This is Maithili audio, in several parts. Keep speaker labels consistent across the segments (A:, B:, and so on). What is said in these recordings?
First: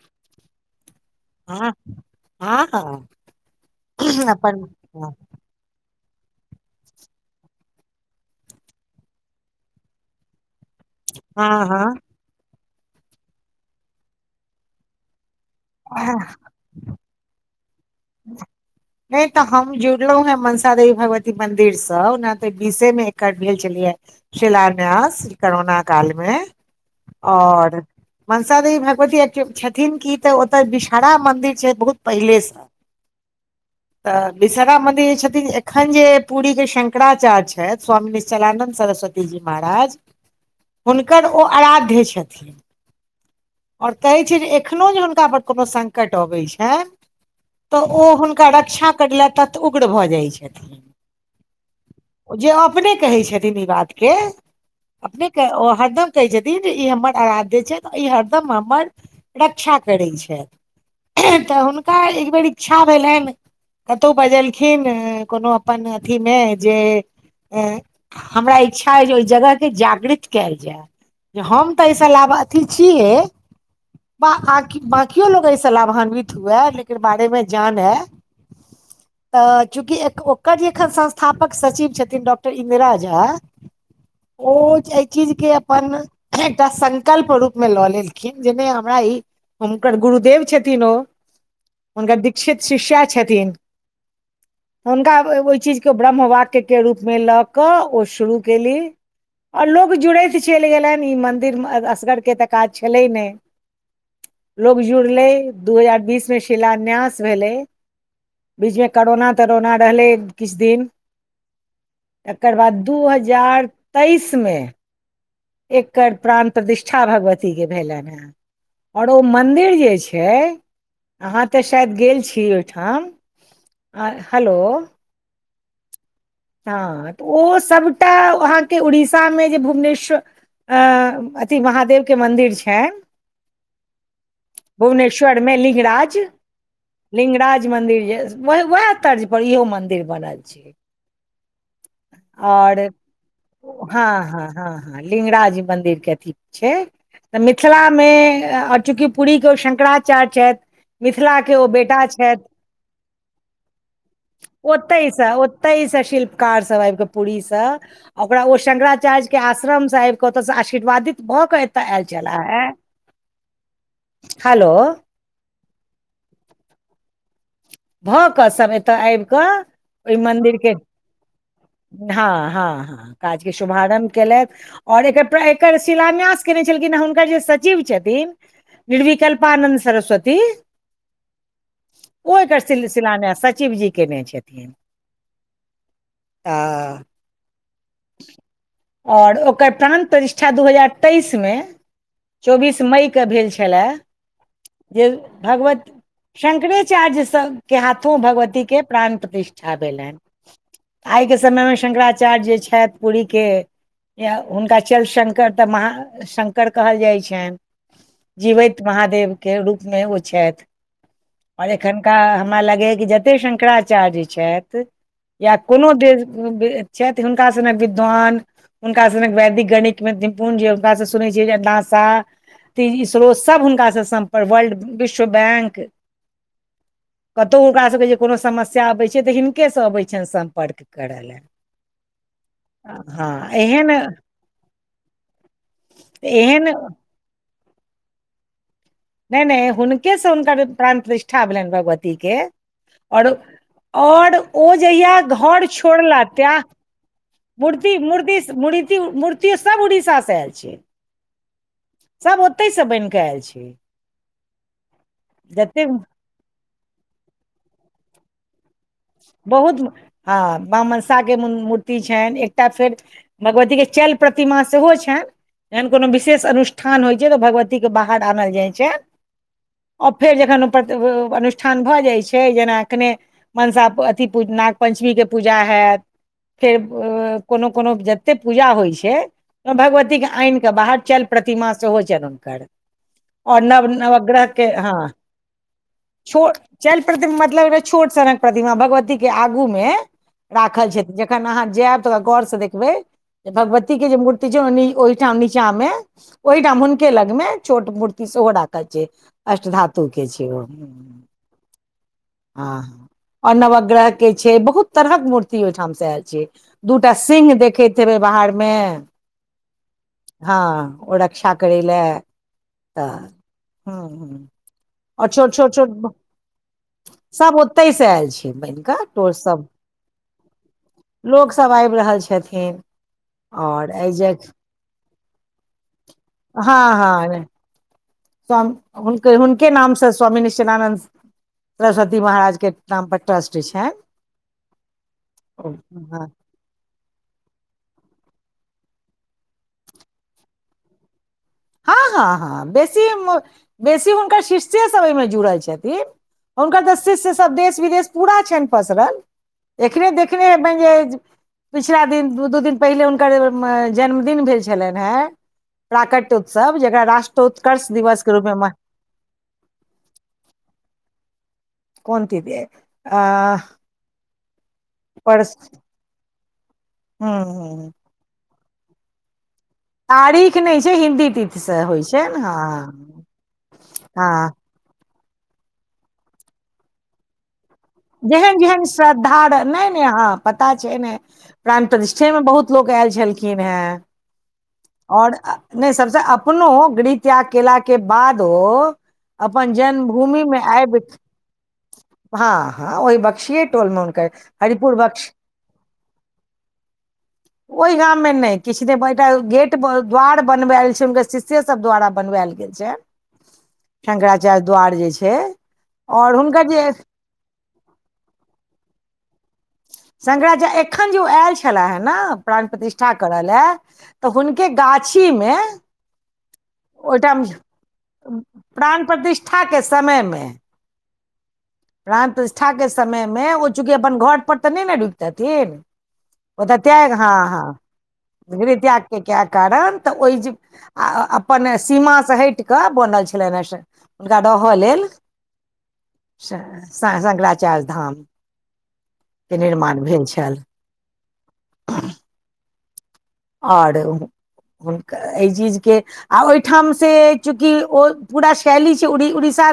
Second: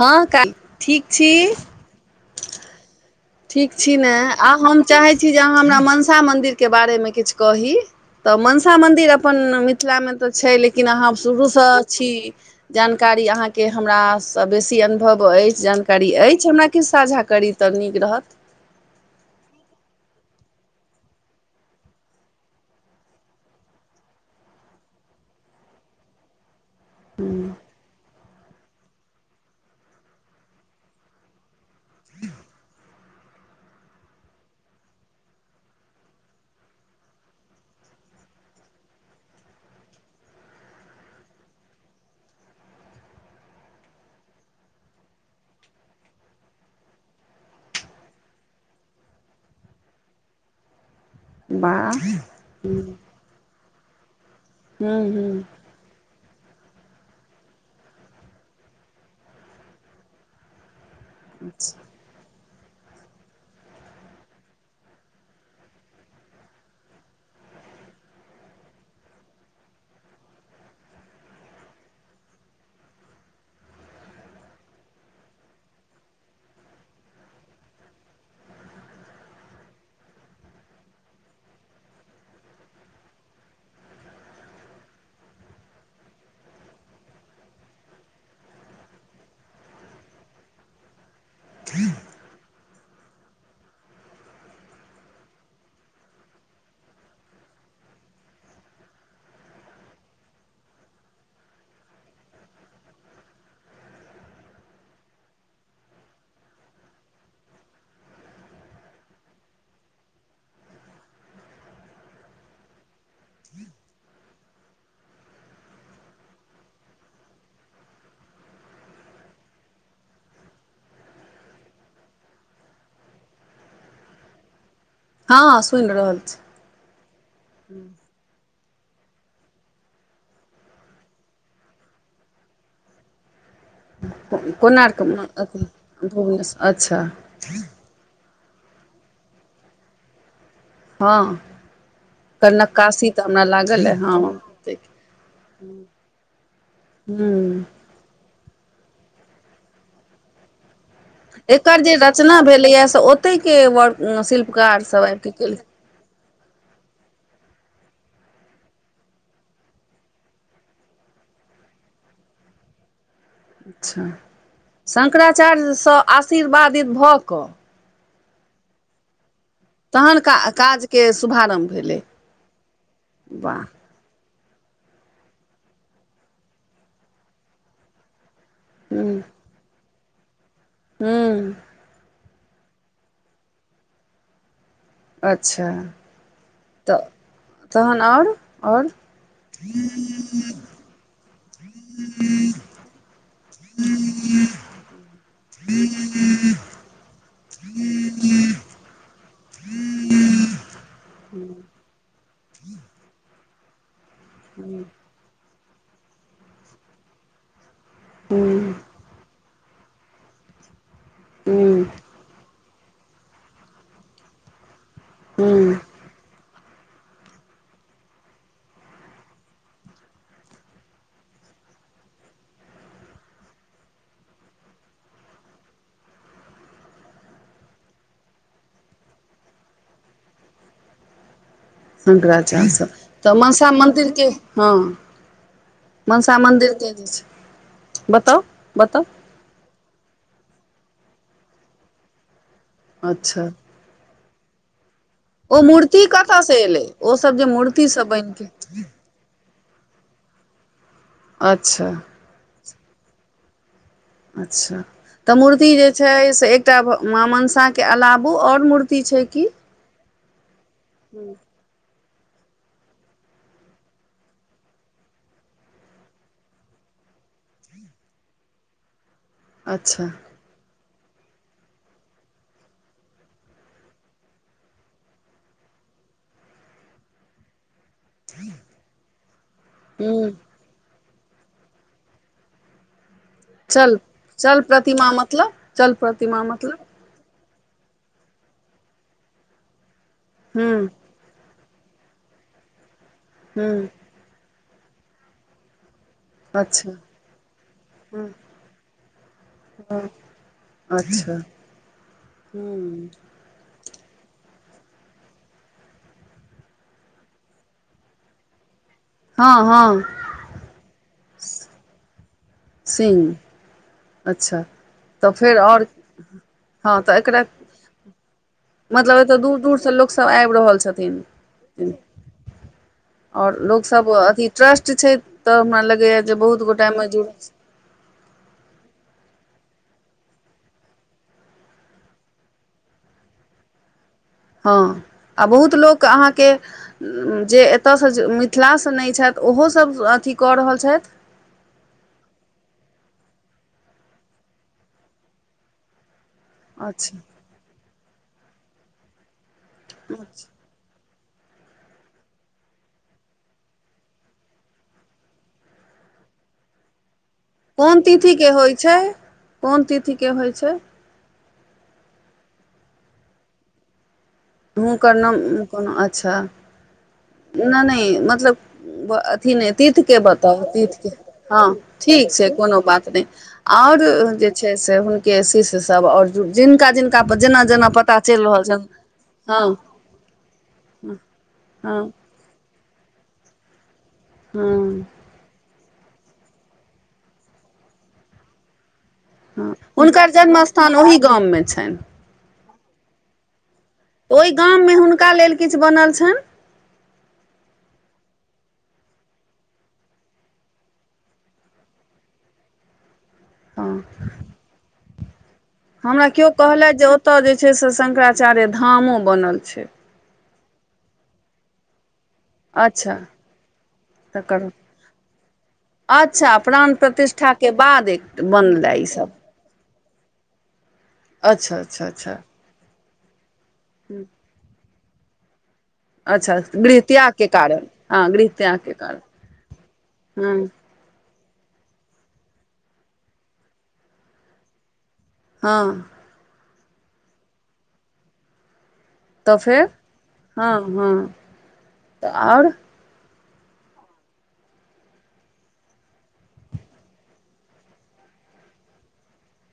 A: हँ का। किठीक छी
B: हँ ह
A: ठीक छी ने आ हम चाहैत छी जे अहाँ हमरा मनसा मन्दिरके बारेमे किछु कही तऽ मनसा मंदिर अपन मिथिला मे तऽ छै लेकिन लेकिन अहा के शुरू से
B: हँ हँ
A: छी जानकारी अहां के हमरा से बेसी अनुभव अछि जानकारी अछि हमरा किछु साझा करी तऽ नीक रहत
B: नहि तऽ हम जुड़लहुँ हेँ मनसा देवी भगवती मन्दिरसँ ओना तऽ बीसेमे एकर भेल छलियै शिलान्यास करोना काल मे और मनसा देवी भगवती छथिन की ते ओतय बिषहरा मंदिर छै बहुत पहिले से तऽ विषहरा मन्दिर जे छथिन एखन जे पुररीके शंकराचार्य स्वामी निश्चलानन्द सरस्वती जी महाराज हुनकर ओ अराध्य छथिन और कहे छै जे एखनो जे हुनका पर कोनो संकट अबैत छै तऽ ओ हुनका रक्षा करलथि तत उग्र भऽ जाइत
A: वाह
B: छथिन जे अपने कहै छथिन ई बात के
A: हूँ
B: अपने
A: हूँ
B: ऊ हरदम कहै छथिन जे ई हमर आराध्य छथि आ ई हरदम हमर रक्षा करैत छथि तऽ हुनका एक बेेर इच्छा भेलइन कतहु बजलखिन ए कोनो अपन अथीमे ए जे हमरा इच्छा अइ जे ओहि जगहके जागृत केल जाय होम तऽ एहिस लाभ अथी छिहे बकियो लोग एहिसँ लाभान्वित हुए एहिके बारे मे जानै
A: [inaudible]
B: तऽ चूँकि ओकर जे एखन संस्थापक सचिव छथिन डॉक्टर इन्दिरा झा ओ एहि चीज के अपन एकटा संकल्प रूपमे लऽ लेलखिन जे ने हमरा ई हुनकर गुरुदेव छथिन ओ
A: ह [unintelligible]
B: हुनकर दीक्षित शिष्या छथिन
A: ह [inaudible]
B: तऽ हुनका ओहि चीजके ब्रह्म वाक्यके रूपमे लऽ कऽ ओ शुरू केली आ ओर लोग जुड़ैत चइलि गेलनि ई मन्दिर मे असगरके तऽ काज छलै नहि लोग जुड़लै दू हजार बीस में शिलान्यास भेलै बीचमे करोना तरोना रहलै किछ दिन एकर बाद दू हजार तेइस मे एकर प्राण प्रतिष्ठा भगवती के भेलनि हेँ आओर ओ मन्दिर जे छै अहाँ तऽ शायद गेल छी ओहिठाम आ हेलो
A: हँ सुनि रहल छी
B: हँ तऽ ओ सबटा अहाँके उड़ीसामे जे भुवनेश्वर अ अथी महादेव के मंन्दिर छै
A: कोणार्क
B: भुवनेश्वर मे लिंगराज
A: भुवनेश्वर अच्छा
B: लिंगराज मन्दिर जे वैह वैह तर्ज पर इहो मंदिर बनल छै
A: हँ कर
B: आओर
A: नक्कशी तऽ हमरा लागल हइ हँ
B: हँ लिंगराज मंदिर के अथी छै तऽ
A: हूँ
B: मिथिलामे आओ चूँकि पूरीके ओ शंकराचार्य छथि मिथिला के ओ
A: एकर जे
B: बेटा छथि
A: रचना भेलैए से ओतहिके व शिल्पकारसभ
B: ओतय
A: आबि कऽ
B: स
A: केलखिन
B: ओतय स शिल्पकार सब आबि कऽ पूरी स ओकरा ओ शंकराचार्यके आश्रम सँ आबिके ओतयसँ आशीर्वादित भऽ कऽ एतय आयल छलाह हे
A: अच्छा
B: हेलो
A: शंकराचार्यसँ आशीर्वादित भऽ कऽ
B: भऽ कऽ सब एतऽ आबि कऽ ओइ
A: तहन का
B: मन्दिरके
A: काजके शुभारम्भ भेलै
B: हँ हँ हँ काजके
A: वाह
B: शुभारम्भ केलथि आओर एकर एकर शिलान्यास केयने छलखिन हेँ हुनकर जे सचिव छथिन निरविकल्पानन्द सरस्वती
A: हूँ
B: ओ एकर सिल सिलान्यास सचिव जी केने छथिन।
A: अच्छा तऽ तहन आओर
B: आओर ओकर प्राण प्रतिष्ठा दू हजार तेइस मे चौबीस मईके भेल छलए जे भगवत शंकरेचार्य सभ के हाथो भगवतीके प्राण प्रतिष्ठा भेलनि आइके समयमे शंकराचार्य जे छथि पुरीके हुनका चल संग तऽ महा शंकर कहल जाइ छनि।
A: ह्म
B: जीवैत महादेवके रूपमे ओ छथि। आओर
A: ह्म
B: एखनका हमरा लगैए कि जते शंकराचार्य छथि। या
A: ह्म
B: कोनो देव चति हुन विद्वान हुनका सनक वैदिक गणितमे निपुण जे हुनकासँ सुनै छियै जे नाशा तऽ इसरो सभ हुनकासँ सम्पर्क वर्ल्ड विश्व बैंक कतौ हुनकासभके जे कोनो समस्या अबैत छै तऽ हिनकेसँ अबै छनि सम्पर्क करऽ ले।
A: शंकराचार्य स तऽ मनसा
B: एहन
A: मन्दिरके हँ मनसा
B: एहन
A: मन्दिर के जे छै बताउ बताउ
B: नय नय हुनके से हुनकर प्राण प्रतिष्ठा भेलनि भगवती के आओर
A: अच्छा
B: आओर ओ जहिया घर छोड़ला त्या
A: ओ सब जे
B: मूर्ति
A: मूर्तिसभ बनि
B: मूर्ति
A: कऽ
B: मूर्ति मूर्तियो सभ उड़ीसासँ आयल छै।
A: अच्छा
B: सभ ओतहिसँ बनि कऽ आयल छै।
A: अच्छा तऽ मूर्ति
B: जते
A: जे छै से एकटा मा मंसाके अलावो आओर मूर्ति छै कि
B: बहुत हँ मा मनसा के मुर्ति छनि एकटा फेर भगवतीके चल प्रतिमा सेहो छनि। एहन कोनो विशेष अनुष्ठान होइ छै तऽ भगवतीके बाहर आनल जाइ छै
A: अच्छा
B: आ फेर जखन ओ अनुष्ठान भऽ जाइत छै जेना कने मनसा अथी नाग पञ्चमी के पूजा होयत फेर कोनो कोनो ओते पूजा होय छै ओ भगवतीके
A: हूँ
B: अैन कऽ बाहर चैल प्रतिमा सेहो चरण कर और नव-
A: चल चल
B: नवग्रहके हँ
A: प्रतिमा मतलब चल
B: [inaudible]
A: प्रतिमा
B: छोड़
A: मतलब
B: चल [inaudible] मतलब छोट सनक प्रतिमा भगवती के आगू मे
A: हूँ
B: राखल छथि एखन आहाँ जैब त गौर से देखबेै
A: हूँ
B: भगवती के जे मुर [unintelligible] ओहिठाम
A: अच्छा
B: हुनके लग में छोट मूर्ति
A: हूँ
B: सेहो राखल छै अष्ट धातु के छै ओ
A: अच्छा [inaudible] हूँ
B: आ नवग्रह के छै बहुत तरहक मूर्ति ओहिठाम से आयल छै दूटा सिंह देखैत हेबै बाहर में
A: हँ हँ
B: हँ ओ रक्षा करै लेए
A: सिंग अच्छा तऽ
B: छोट
A: फेर
B: छोट
A: और
B: छोट
A: हँ तऽ एकरा
B: सब ओतहि से आयल छै बनि कऽ
A: मतलब
B: टोल
A: एतय दूर
B: सब
A: -दूर स लोकसब अैब रहल छथिन
B: लोक सब आबि रहल छथिन
A: ओर लोक
B: और
A: सब
B: एहि जे
A: अथी ट्रस्ट छै तऽ हमरा लगैया जे बहुत गोटा
B: हँ
A: ऐम जुड़
B: हँ [unintelligible] हुनके हुनके नामसँ स्वामी निश्चलानन्द सरस्वती महाराज के नाम पर ट्रस्ट छैन
A: हँ आ बहुत लोक अहाँ के जे एतऽसँ मिथिलासँ नय छैथ ओहो सभ अथी कऽ रहल छैथ
B: हँ हँ हँ बेसी बेसी हुनकर शिष्ये सब एइ मे जुड़ल छथिन हुनकर तऽ
A: अच्छा
B: शिष्य सब देश विदेश पूरा छैन पसरल एखने देखने हेबैन जे पिछला दिन दू दू दिन पहिले हुनकर जन्मदिन भेल छलैन हेंन प्राकट उत्सव जकरा रष्ट्र
A: कोन तिथि के होय छैय कोन तिथि के होय छैय
B: कोन ती [unintelligible] आंह
A: हुनकर नाम कोनो अच्छा ओना
B: ह
A: नै मतलब तीथ के
B: तारीख
A: बताओ
B: नहि
A: तीथ
B: छै
A: के
B: हिन्दी
A: ह
B: तिथि से होइ
A: ठीक
B: ने
A: छै कोनो बात
B: हँ
A: नैय ओर जे
B: हँ
A: छै हुनके शिष्य सब और जिनका जिनका जेना जेना पता चलि
B: जेहन
A: रहल
B: जेहन
A: छनि
B: श्रद्धा रहै
A: हँ
B: नेै नै ह पता छै न
A: हँ
B: प्राणप्रठिष्ठे मे बहुत लोक ऐल छेलखिन हैं
A: हुँ
B: ओर नै सबसे अपनो गृह त्याग केला के बादो अपन
A: हँ हुनकर
B: जन्मभूमि में
A: जन्म स्थान
B: अैब
A: ओहि गाममे छनि
B: ह ह ओहि बक्सीेय टोल मे हुनकर
A: ओय
B: हरिपुर
A: गाममे
B: बक्स
A: हुनका लेल किछ बनल छैन
B: ओय गाम मे नेै किछ नै गेट द्वार बनवायल छै हुनकर शिष्ये सब द्वारा बनवाइल [inaudible] छैय
A: हँ
B: शंकराचार्य द्वार जे छैय
A: हमरा केओ कहलैथ जे ओत जे छै से शंकराचार्य धामो बनल छै
B: शंकराचार्य एखन जे ओ आयल छेला हन न प्राण प्रतिष्ठा
A: अच्छा
B: करलेय तऽ हुनके
A: तकर
B: गाछी में
A: अच्छा प्राण प्रतिष्ठा के बाद एक बनले
B: प्राणप्रतिष्ठा के समय मे
A: अच्छा अच्छा अच्छा
B: प्राणपरतिष्ठाके समय मे ओ चूँकि अपन घरपर तऽ नै। ने बैठतथिनह।
A: अच्छा
B: ओतऽ
A: गृह
B: त्याग हँ
A: त्यागके
B: हँ
A: कारण हँ
B: गृह
A: त्यागके
B: त्याग के
A: कारण
B: क कारण तऽ ओहि जे
A: हँ
B: अपन सीमाा से हैट कऽ बनल रहै छेलैन हुनका रहअ लेल
A: ह
B: शंकराचार्य धाम केनिर्माण भेल छैल
A: हु तऽ और
B: आौर हुनकर एहि चीजके आ ओहिठाम से चूँकि ओ पूरा शैली छै उड़ीसा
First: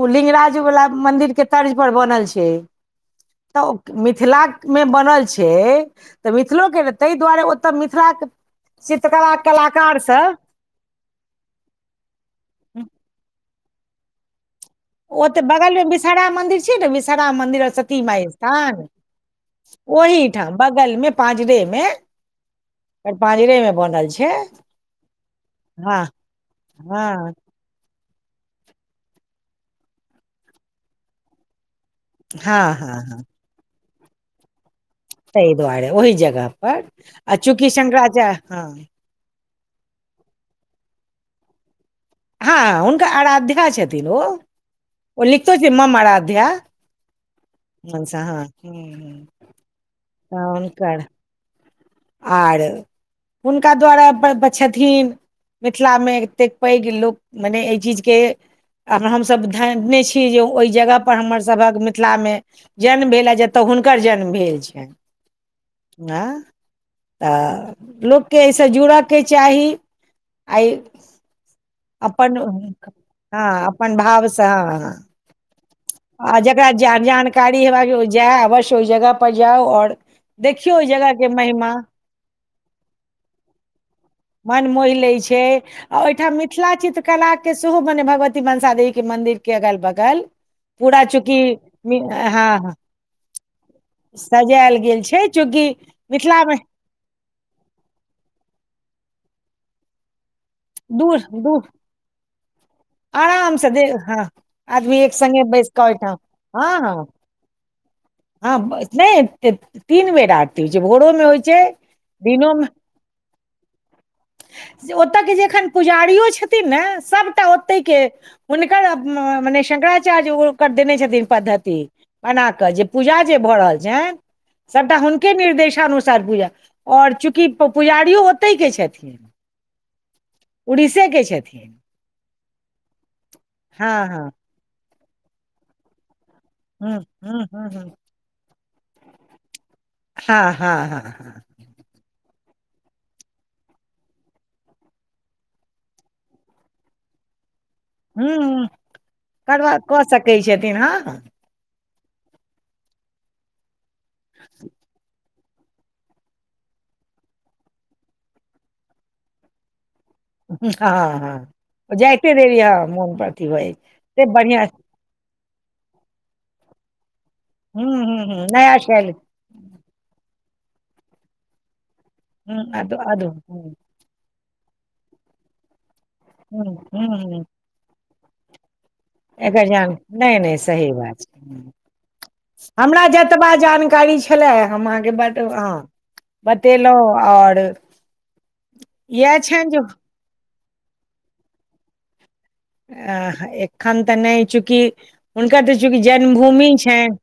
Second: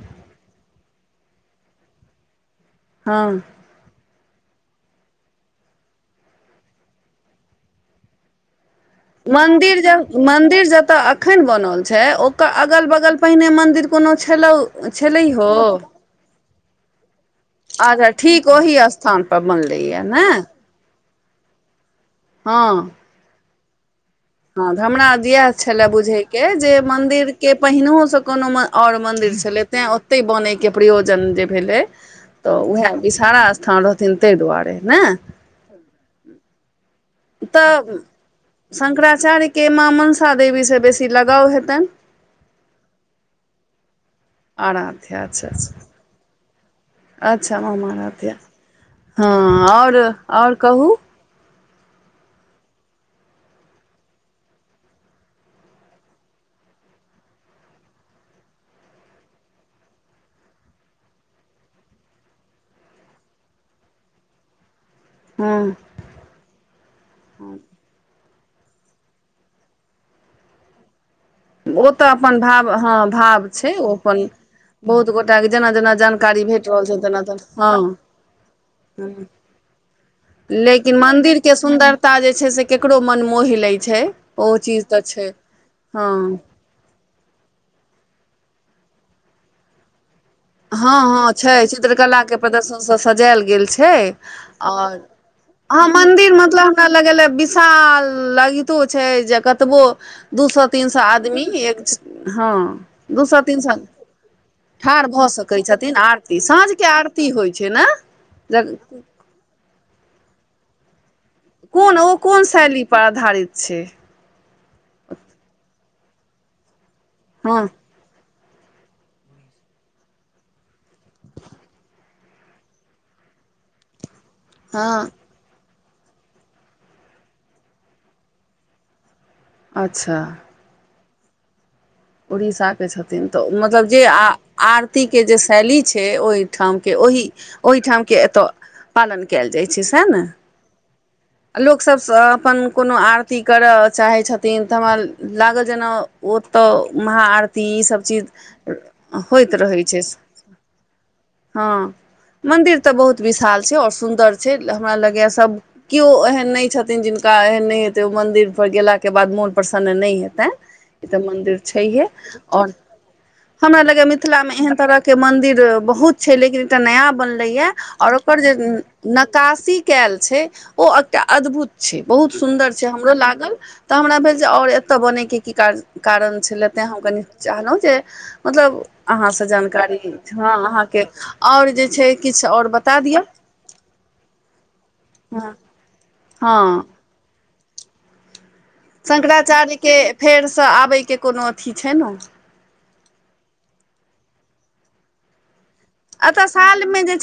B: उ लिंगराज वाला मंन्दिर के तर्ज पर बनल छैय
A: हँ
B: तऽ मिथिला मे बनल छै तऽ मिथिलोके ताहि दुआरे तऽ मिथिला के
A: मन्दिर ज मन्दिर जतऽ एखन बनल छै ओकर अगल -बगल पहिने मंन्दिर कोनो छलौ
B: ओते
A: छलैहो
B: बगल मे विषहारा मंन्दिर छै ने विषहारा मंन्दिर सती
A: अच्छा
B: माय
A: ठीक ओहि
B: स्थान
A: पर बनलैया ने
B: ओहिठाम बगल मे पाँजरे मे
A: हँ
B: यहिपआजरे मे बनल छै
A: हँ हमरा इएह छले
B: हँ
A: बुझे के जे मंदिर
B: हँ
A: के पहिनोसँ कोनो ओर मन्दिर छलै तैँ ओतहि बनैके प्रयोजन जे भेलै
B: हँ
A: तऽ उएह
B: हँ हँ
A: विषहारा स्थान रहथिन ताहि दुआरे ने
B: ताहि दुआरे ओहि जगह पर आ चूँकि
A: तऽ
B: शंकराचार्य हँ
A: शंकराचार्य के माँ मनसा देवीसँ बेसी लगाव हेताइन
B: हँ हुनकर आराध्या छथिन ओ
A: आराध्या
B: ओ
A: अच्छा
B: लिखतो छथि
A: अच्छा
B: मम अराध्या
A: अच्छा मम अराध्या हँ आओर आओर कहू
B: हुनकर आर हुनका द्वारे। अपर पर छथिन मिथिलामे एतेक पैघ लोक भेलएहि चीजके अगर हमसभ झांपने छीजे ओहि जगहपर हमर सभहक मिथिलामे जन्म भेलए जतय हुनकर जन्म भेल छनि
A: हँम्म
B: आँ तऽ लोककेँ एहिसँ जुड़यके चाही आइ
A: ओ तऽ
B: अपन
A: भाव हँ भाव
B: हँ
A: छै ओ
B: अपन भावसँ हँ हँ
A: बहुत गोटाके जेना जेना
B: आ
A: जानकारी भेट
B: जकरा ज
A: रहल छै तेना
B: जानकारी
A: तेना
B: हेबाक जाय अवश्य ओहि
A: हँ
B: जगह पर जाउ आओर देखियौ ओहि
A: लेकिन
B: जगहके
A: मंन्दिर के सुन्दर
B: महिमा
A: सुन्दरता जे छै से ककरो मन मोहि लै छै ओहो
B: मन
A: चीज
B: मोहि
A: तऽ
B: लै
A: छै
B: आ
A: हँ
B: ओहिठाम मिथिला कला के सेहो मने भगवती मनसा देवी के मंन्दिर के अगल बगल
A: हँ
B: पूरा
A: हँ
B: चूँकि
A: छै
B: मि
A: चित्रकलाके
B: हँ हँ
A: प्रदर्शनसभ सजायल गेल छै
B: सजायल
A: आओर
B: गेल छै चूँकि
A: अहामंदिर
B: मिथिला मे
A: मतलब हमरा विशाल लगितो छै जे कतबो दू स तीन सए आदमी एक हँ दू सए तीन
B: आरामसँ दे
A: सए
B: हँ आज भी
A: ठाढ़
B: एक
A: भऽ
B: संग
A: सकैत
B: बस क ऐ
A: छथिन
B: ठ
A: आरती साँझके
B: हँ
A: आरती होइ छै
B: हँ
A: ने
B: नहि तीन बेर आरती होइ छै भोरो मे होइ छै
A: कोन ओ कोन शैली पर आधारित छै
B: जे ओतऽ केँ जे एखन पुजारियो छथिन नऽ सब
A: हँ
B: केँ हुनकर मने शंकराचार्य ओकर देने छथिन पद्धति बना कऽ जे पूजा जे भऽ रहल छैन सभटा
A: हँ
B: हुन केँ निर्देशानुसार पूजा आओर चूँकि पुजारियो ओते केँ छथिन
A: अच्छऽ
B: उड़ीसे केँ छथिन
A: उड़ीसा केँ छथिन तऽ मतलब जे
B: हँ
A: आ
B: हँ
A: आरती केँ जे शैली छै ओय ठाम
B: हूँ
A: ओहि
B: हूँ हूँ हूँ
A: ओहिठाम केँ एतय पालन कैल जाइ छै सैह नऽ
B: आ हँ हँ हँ
A: लोकसभसँ अपन कोनो आरती करऽ चाहै छथिन तऽ हमरा लागल जेना ओतऽ महाआरती ई सब चीज
B: हूँ
A: होइत
B: करबा
A: रहै छै
B: कऽ सकै छथिन हँ हँ
A: हँ मन्दिर तऽ बहुत विशाल छै आओर सुन्दर छै हमरा लगैय सभ केओ एहेन नय छथिन जिनका एहन नय हेतै ओ मन्दिर पर गेला केँ बाद मोन प्रसन्न नय हे तै ई
B: हँ
A: तऽ मदिर
B: हँ
A: छैहे
B: जाइते देरी
A: आओर
B: हँ मोन पर अथी भऽ जाइ
A: हमरा लगैय
B: छै से
A: मिथिला मे
B: बढ़िआँ
A: एहेन तरहक केँ मंदिर बहुत छै लेकिन एकटा नया बनले यऽ
B: हूँ
A: आओर
B: हूँ
A: ओकर
B: हूँ
A: जे
B: नया शैली
A: न कशी कैल छै ओ एकटा अद्भुत छै बहुत
B: हूँ
A: सुन्दर छै
B: अद्भुत
A: हमरो लागल
B: अद्भुत।
A: तऽ हमरा भेल जे आओर एतय बनय केँ की काज कारण
B: हूं
A: छलै तैँ हम कनि
B: हूं
A: चाहलहुँ जे मतलब अहाँसँ
B: एकर जान
A: जानकारी लित
B: नहि
A: हँ
B: नहि सही
A: अहाँकेँ
B: बात छै
A: आओर
B: हम्म।
A: जे छै किछ आओर बता
B: हमरा
A: दिअ।
B: जतबा जानकारी छेला हम अहाँकेँ बट हँ
A: हँ
B: बतेलहुँ आओर। इएह छनि
A: शंकराचार्य
B: जे
A: केँ फेरसँ आबय कऽ कोनो अथी छै नऽ।
B: अ एखन तऽ नय चूँकि हुनकर तऽ चूँकि जन्मभूमि छैन।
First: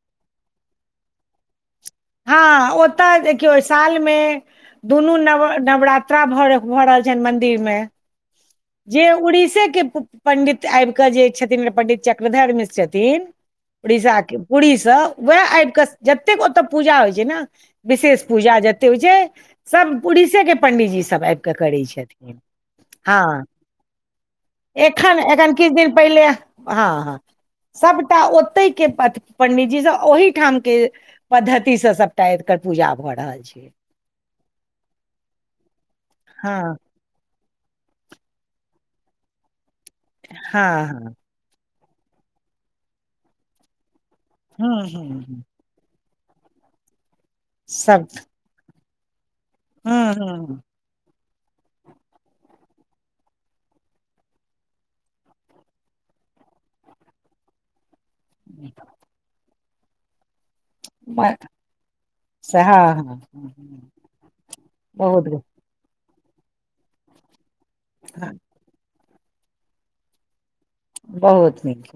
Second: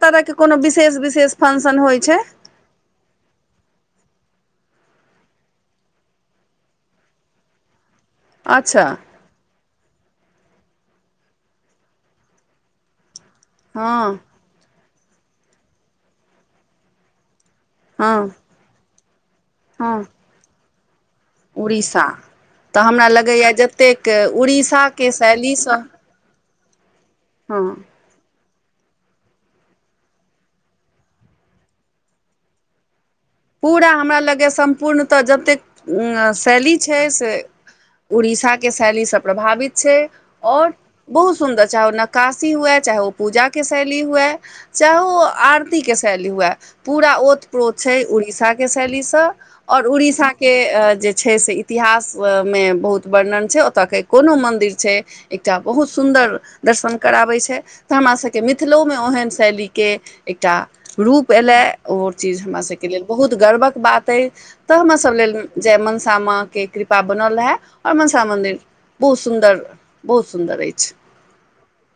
A: तरह केँ कोनो विशेष विशेष फंनशन होइ छै।
B: हँ ओतऽ देखियौ सालमे। दुनू नव नवरात्रा भऽ भऽ रहल छैन मंदिर मे।
A: अच्छा
B: जे उड़ीसे केँ पु पु पंडित आइब कऽ जे छथिन पंडित चक्रधर मिश्र छथिन
A: हँ
B: उड़ीसा केँ। पूड़ी सँ वैह आब कऽ जतेक ओतऽ पूजा होइ छै नऽ विशेष
A: हँ
B: पूजा ज। ते हेइ छै
A: हँ
B: सब उड़ीसे केँ पंडीजी सब आइब कऽ करै
A: उड़ीसा
B: छथिन।
A: तऽ हमरा
B: हँ
A: लगैए जतेक उड़ीसाके
B: एखन एखन किछ
A: शैलीसँ
B: दिन पहिले। हँ हँ सभटा ओतहि केँ पथ पंडीजी सब ओहिठाम केँ। पद्धति सँ सबटा एक तऽ पूजा भऽ रहल छै।
A: पूरा हमरा लगे सम्पूर्णतः जतेक
B: हँ
A: शैली छै से उड़ीसा के शैलीसँ प्रभावित छै आओर
B: हँ हँ
A: बहुत। सुन्दर छै चाहे ओ नक्कासी हुए चाहे ओ पूजा केँ शैली हुए
B: हूँ
A: चाहे ओ
B: हूँ हूँ
A: आर ती केँ शैली हुए पूरा ओतप्रोत छै
B: सब
A: उड़ीसा केँ शैलीसँ। आओर
B: हूँ
A: उड़ीसा
B: हूँ हूँ
A: केँ अ जे। छै से इतिहासमे बहुत वर्णन छै ओतऽ केँ कोनो मन्दिर छै। एकटा बहुत सुन्दर दर्शन कराबै छै तऽ हमरा सभ। केँ मिथिलोमे ओहन शैलीके एकटा रूप एलै ओर चीज हमरा सभके
B: हँ
A: लेल। बहुत गर्वक
B: हँ
A: बात अइ तऽ हमर सभ
B: बहुत
A: लेल जय मनसामा केँ कृपा बनल रेहा। आ मनसा मन्दिर बहुत सुन्दर बहुत सुन्दर अछि।
B: बहुत नीक